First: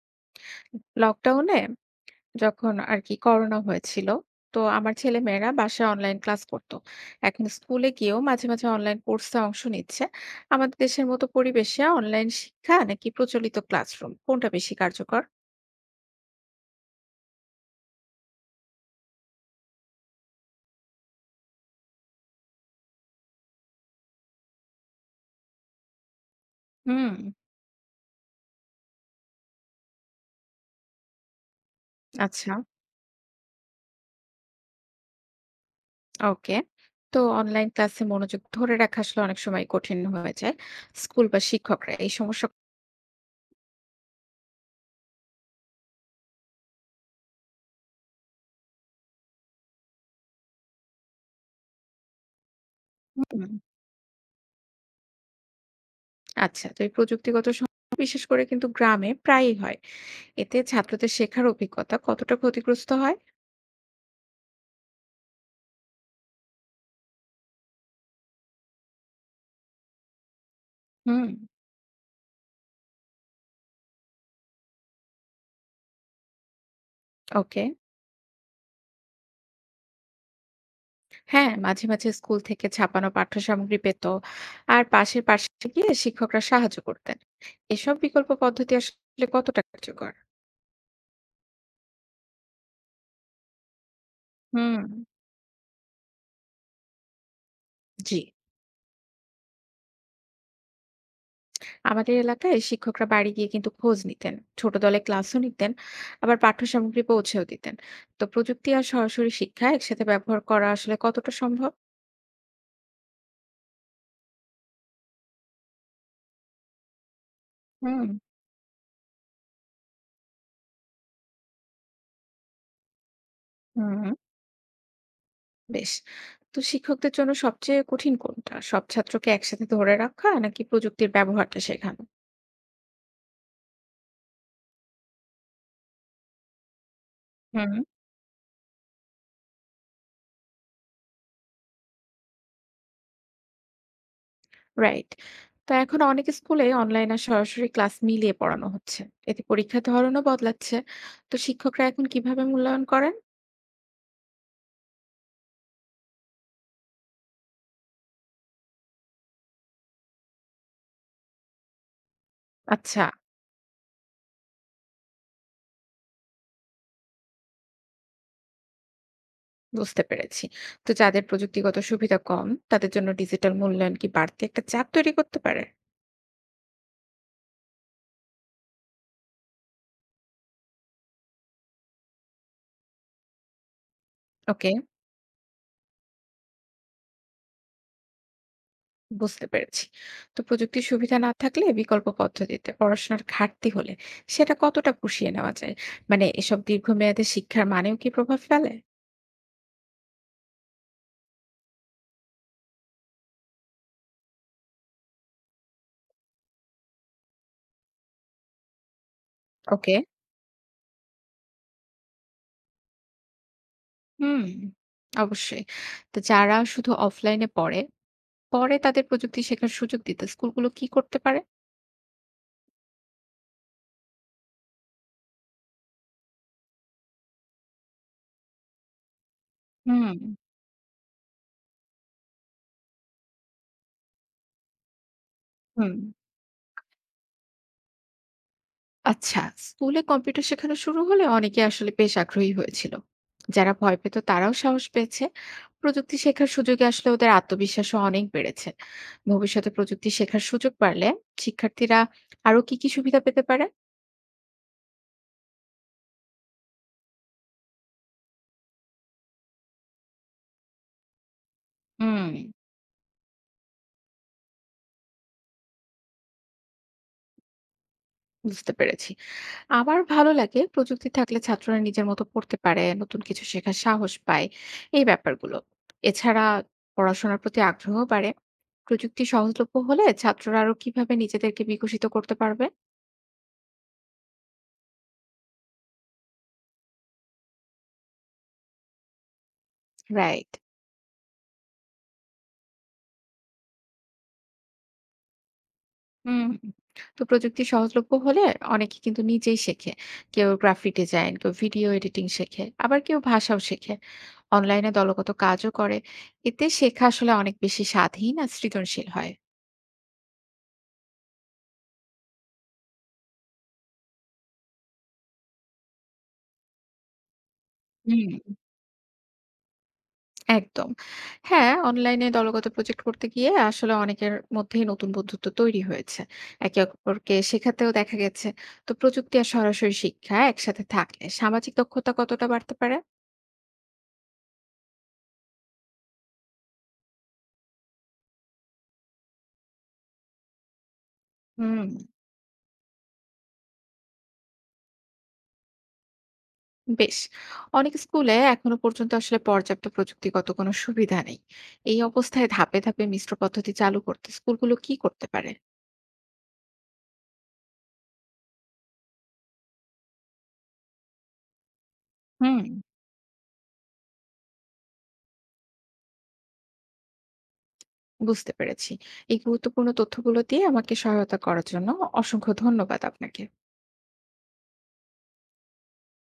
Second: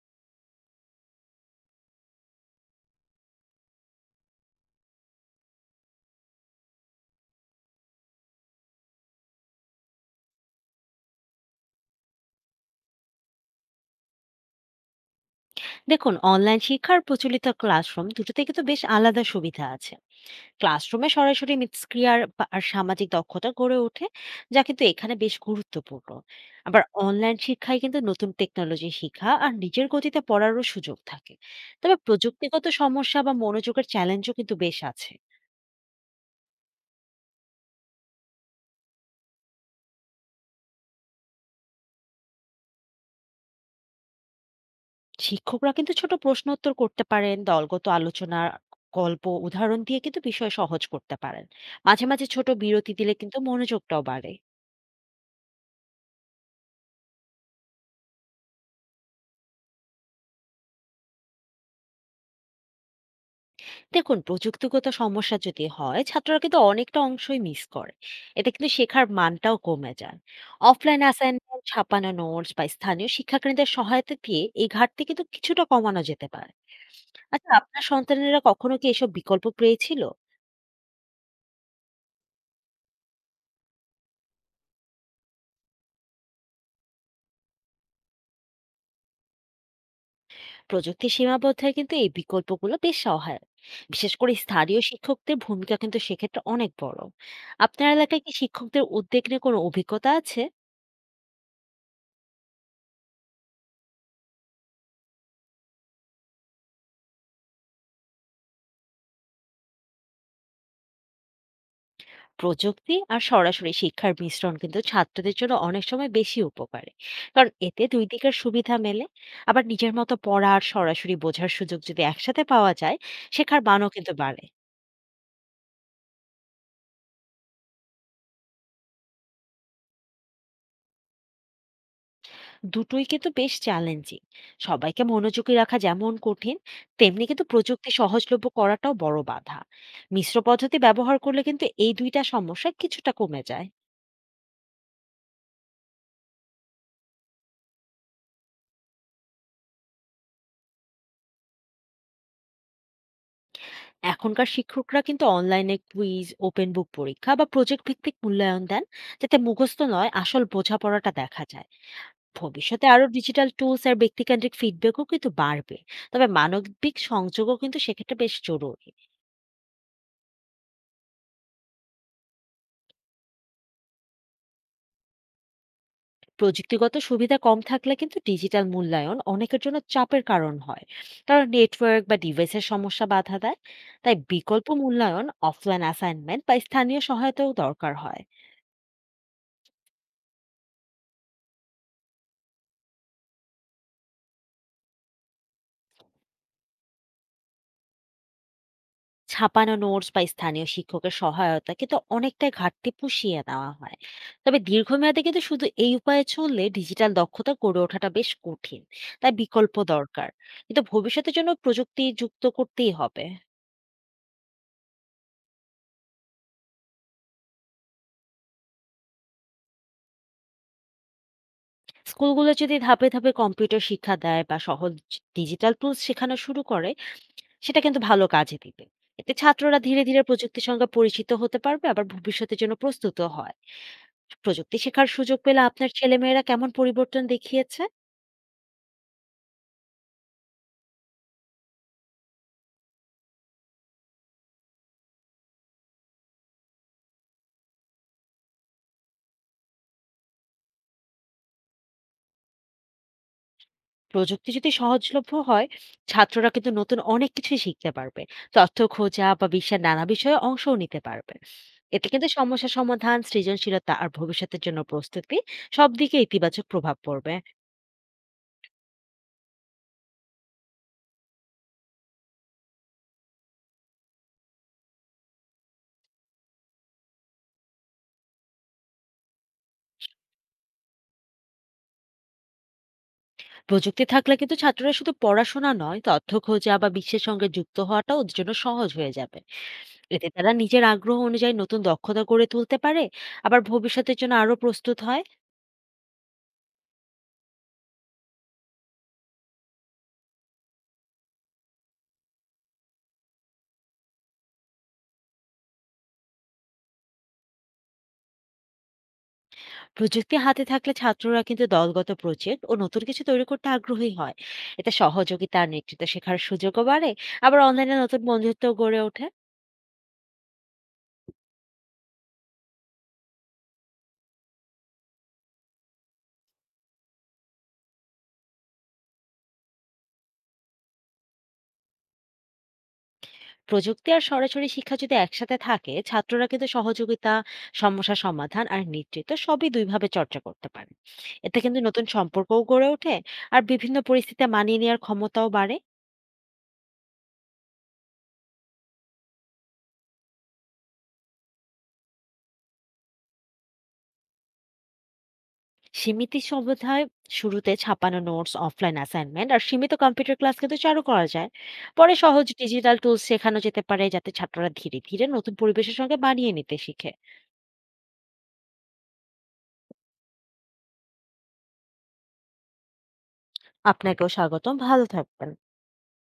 লকডাউনে যখন আর কি করোনা হয়েছিল, তো আমার ছেলেমেয়েরা বাসায় অনলাইন ক্লাস করতো। এখন স্কুলে গিয়েও মাঝে মাঝে অনলাইন কোর্সে অংশ নিচ্ছে। আমাদের দেশের মতো পরিবেশে অনলাইন শিক্ষা নাকি প্রচলিত ক্লাসরুম কোনটা বেশি কার্যকর? দেখুন, অনলাইন শিক্ষা আর প্রচলিত ক্লাসরুম দুটোতে কিন্তু বেশ আলাদা সুবিধা আছে। ক্লাসরুমে সরাসরি মিথস্ক্রিয়ার আর সামাজিক দক্ষতা গড়ে ওঠে, যা কিন্তু এখানে বেশ গুরুত্বপূর্ণ। আবার হুম। অনলাইন শিক্ষায় কিন্তু নতুন টেকনোলজি শিক্ষা আর নিজের গতিতে পড়ারও সুযোগ থাকে। তবে আচ্ছা। প্রযুক্তিগত সমস্যা বা মনোযোগের চ্যালেঞ্জও কিন্তু বেশ আছে। ওকে। তো অনলাইন ক্লাসে মনোযোগ ধরে রাখা আসলে অনেক সময় কঠিন হয়ে যায়। স্কুল বা শিক্ষকরা এই সমস্যা। শিক্ষকরা কিন্তু ছোট প্রশ্ন উত্তর করতে পারেন, দলগত আলোচনা, গল্প, উদাহরণ দিয়ে কিন্তু বিষয় সহজ করতে পারেন। মাঝে মাঝে ছোট বিরতি দিলে কিন্তু হুম, মনোযোগটাও বাড়ে। আচ্ছা, তো এই প্রযুক্তিগত সমস্যা বিশেষ করে কিন্তু গ্রামে প্রায়ই হয়। এতে ছাত্রদের শেখার অভিজ্ঞতা কতটা ক্ষতিগ্রস্ত হয়? দেখুন, প্রযুক্তিগত সমস্যা যদি হয়, ছাত্ররা কিন্তু অনেকটা অংশই মিস করে। এতে কিন্তু শেখার মানটাও কমে যায়। অফলাইন হুম। অ্যাসাইনমেন্ট, ছাপানো নোটস বা স্থানীয় শিক্ষাকেন্দ্রের সহায়তা দিয়ে এই ঘাটতি কিন্তু কিছুটা কমানো যেতে পারে। আচ্ছা, ওকে। আপনার সন্তানেরা কখনো কি এসব বিকল্প পেয়েছিল? হ্যাঁ, মাঝে মাঝে স্কুল থেকে ছাপানো পাঠ্য সামগ্রী পেত। আর পাশের পার্শ্বে গিয়ে শিক্ষকরা সাহায্য করতেন। এসব বিকল্প পদ্ধতি আসলে কতটা কার্যকর? প্রযুক্তির সীমাবদ্ধতায় কিন্তু এই বিকল্পগুলো বেশ সহায়ক। বিশেষ করে হুম। স্থানীয় শিক্ষকদের ভূমিকা কিন্তু সেক্ষেত্রে অনেক বড়। আপনার জি। এলাকায় কি শিক্ষকদের উদ্বেগ নিয়ে কোনো অভিজ্ঞতা আছে? আমাদের এলাকায় শিক্ষকরা বাড়ি গিয়ে কিন্তু খোঁজ নিতেন। ছোট দলে ক্লাসও নিতেন, আবার পাঠ্য সামগ্রী পৌঁছেও দিতেন। তো প্রযুক্তি আর সরাসরি শিক্ষা একসাথে ব্যবহার করা আসলে কতটা সম্ভব? প্রযুক্তি আর সরাসরি শিক্ষার মিশ্রণ কিন্তু ছাত্রদের জন্য অনেক সময় বেশি উপকারী, কারণ এতে দুই হুম। দিকের সুবিধা মেলে। আবার নিজের মতো পড়া আর সরাসরি বোঝার সুযোগ যদি একসাথে পাওয়া যায়, শেখার মানও হুম। কিন্তু বাড়ে। বেশ। তো শিক্ষকদের জন্য সবচেয়ে কঠিন কোনটা? সব ছাত্রকে একসাথে ধরে রাখা নাকি প্রযুক্তির ব্যবহারটা শেখানো? দুটোই কিন্তু বেশ চ্যালেঞ্জিং। সবাইকে মনোযোগী রাখা যেমন কঠিন, তেমনি কিন্তু হুম। প্রযুক্তি সহজলভ্য করাটাও বড় বাধা। মিশ্র পদ্ধতি ব্যবহার করলে কিন্তু এই দুইটা সমস্যা কিছুটা কমে যায়। রাইট। তো এখন অনেক স্কুলে অনলাইন আর সরাসরি ক্লাস মিলিয়ে পড়ানো হচ্ছে। এতে পরীক্ষার ধরনও বদলাচ্ছে। তো শিক্ষকরা এখন কিভাবে মূল্যায়ন করেন? এখনকার শিক্ষকরা কিন্তু অনলাইনে কুইজ, ওপেন বুক পরীক্ষা বা প্রজেক্ট ভিত্তিক মূল্যায়ন দেন, যাতে মুখস্থ নয়, আসল বোঝাপড়াটা দেখা যায়। ভবিষ্যতে আচ্ছা। আরো ডিজিটাল টুলস আর ব্যক্তিকেন্দ্রিক ফিডব্যাকও কিন্তু বাড়বে। তবে মানবিক সংযোগও কিন্তু সেক্ষেত্রে বেশ জরুরি। বুঝতে পেরেছি। তো যাদের প্রযুক্তিগত সুবিধা কম, তাদের জন্য ডিজিটাল মূল্যায়ন কি বাড়তি একটা চাপ তৈরি করতে পারে? প্রযুক্তিগত সুবিধা কম থাকলে কিন্তু ডিজিটাল মূল্যায়ন অনেকের জন্য চাপের কারণ হয়, কারণ নেটওয়ার্ক বা ডিভাইসের সমস্যা বাধা দেয়। তাই বিকল্প ওকে। মূল্যায়ন, অফলাইন অ্যাসাইনমেন্ট বা স্থানীয় সহায়তাও দরকার হয়। বুঝতে পেরেছি। তো প্রযুক্তির সুবিধা না থাকলে বিকল্প পদ্ধতিতে পড়াশোনার ঘাটতি হলে সেটা কতটা পুষিয়ে নেওয়া যায়? মানে এসব দীর্ঘমেয়াদে শিক্ষার মানেও কি প্রভাব ফেলে? ছাপানো নোটস বা স্থানীয় শিক্ষকের সহায়তা কিন্তু অনেকটাই ঘাটতি পুষিয়ে নেওয়া হয়। তবে দীর্ঘমেয়াদে কিন্তু শুধু এই উপায়ে চললে ডিজিটাল দক্ষতা গড়ে ওঠাটা বেশ কঠিন। তাই বিকল্প ওকে। দরকার, কিন্তু ভবিষ্যতের জন্য প্রযুক্তি যুক্ত করতেই হবে। হুম, অবশ্যই। তো যারা শুধু অফলাইনে পড়ে, পরে তাদের প্রযুক্তি শেখার সুযোগ দিতে স্কুলগুলো কি করতে পারে? স্কুলগুলো যদি ধাপে ধাপে কম্পিউটার শিক্ষা দেয় বা সহজ ডিজিটাল টুলস শেখানো শুরু করে, সেটা কিন্তু ভালো কাজে দিবে। এতে ছাত্ররা ধীরে হুম। ধীরে প্রযুক্তির সঙ্গে পরিচিত হতে পারবে, আবার ভবিষ্যতের জন্য প্রস্তুত হয়। প্রযুক্তি শেখার সুযোগ পেলে আপনার হুম। ছেলেমেয়েরা কেমন পরিবর্তন দেখিয়েছে? আচ্ছা, স্কুলে কম্পিউটার শেখানো শুরু হলে অনেকে আসলে বেশ আগ্রহী হয়েছিল। যারা ভয় পেত তারাও সাহস পেয়েছে। প্রযুক্তি শেখার সুযোগে আসলে ওদের আত্মবিশ্বাসও অনেক বেড়েছে। ভবিষ্যতে প্রযুক্তি শেখার সুযোগ বাড়লে শিক্ষার্থীরা আরো কি কি সুবিধা পেতে পারে? প্রযুক্তি যদি সহজলভ্য হয়, ছাত্ররা কিন্তু নতুন অনেক কিছু শিখতে পারবে, তথ্য খোঁজা বা বিশ্বের নানা বিষয়ে অংশও নিতে পারবে। এতে কিন্তু হুম। সমস্যা সমাধান, সৃজনশীলতা আর ভবিষ্যতের জন্য প্রস্তুতি সব দিকে ইতিবাচক প্রভাব পড়বে। বুঝতে পেরেছি। আমার ভালো লাগে প্রযুক্তি থাকলে ছাত্ররা নিজের মতো পড়তে পারে, নতুন কিছু শেখার সাহস পায়, এই ব্যাপারগুলো। এছাড়া পড়াশোনার প্রতি আগ্রহ বাড়ে। প্রযুক্তি সহজলভ্য হলে ছাত্ররা আরো কিভাবে নিজেদেরকে বিকশিত করতে পারবে? প্রযুক্তি থাকলে কিন্তু ছাত্ররা শুধু পড়াশোনা নয়, তথ্য খোঁজা বা বিশ্বের সঙ্গে যুক্ত হওয়াটাও ওদের জন্য সহজ হয়ে যাবে। এতে রাইট। তারা নিজের আগ্রহ অনুযায়ী নতুন দক্ষতা গড়ে তুলতে পারে, আবার ভবিষ্যতের জন্য আরো প্রস্তুত হয়। হুম। তো প্রযুক্তি সহজলভ্য হলে অনেকে কিন্তু নিজেই শেখে। কেউ গ্রাফিক ডিজাইন, কেউ ভিডিও এডিটিং শেখে, আবার কেউ ভাষাও শেখে। অনলাইনে দলগত কাজও করে। এতে শেখা আসলে অনেক বেশি স্বাধীন আর সৃজনশীল হয়। প্রযুক্তি হাতে থাকলে ছাত্ররা কিন্তু দলগত প্রজেক্ট ও নতুন কিছু তৈরি করতে আগ্রহী হয়। এতে সহযোগিতা আর নেতৃত্ব শেখার সুযোগও বাড়ে। আবার অনলাইনে নতুন হুম। বন্ধুত্ব গড়ে ওঠে। একদম। হ্যাঁ, অনলাইনে দলগত প্রজেক্ট করতে গিয়ে আসলে অনেকের মধ্যেই নতুন বন্ধুত্ব তৈরি হয়েছে। একে অপরকে শেখাতেও দেখা গেছে। তো প্রযুক্তি আর সরাসরি শিক্ষা একসাথে থাকলে সামাজিক দক্ষতা কতটা বাড়তে পারে? প্রযুক্তি আর সরাসরি শিক্ষা যদি একসাথে থাকে, ছাত্ররা কিন্তু সহযোগিতা, সমস্যা সমাধান আর নেতৃত্ব সবই দুইভাবে চর্চা করতে পারে। এতে হুম। কিন্তু নতুন সম্পর্কও গড়ে ওঠে, আর বিভিন্ন পরিস্থিতি মানিয়ে নেওয়ার ক্ষমতাও বাড়ে। বেশ। অনেক স্কুলে এখনো পর্যন্ত আসলে পর্যাপ্ত প্রযুক্তিগত কোনো সুবিধা নেই। এই অবস্থায় ধাপে ধাপে মিশ্র পদ্ধতি চালু করতে স্কুলগুলো কি করতে পারে? সীমিত সুবিধায় শুরুতে ছাপানো নোটস, অফলাইন অ্যাসাইনমেন্ট আর সীমিত কম্পিউটার ক্লাস কিন্তু চালু করা যায়। পরে সহজ হুম। ডিজিটাল টুলস শেখানো যেতে পারে, যাতে ছাত্ররা ধীরে ধীরে নতুন পরিবেশের সঙ্গে মানিয়ে নিতে শিখে। বুঝতে পেরেছি। এই গুরুত্বপূর্ণ তথ্যগুলো দিয়ে আমাকে সহায়তা করার জন্য অসংখ্য ধন্যবাদ আপনাকে। আপনাকেও স্বাগতম, ভালো থাকবেন।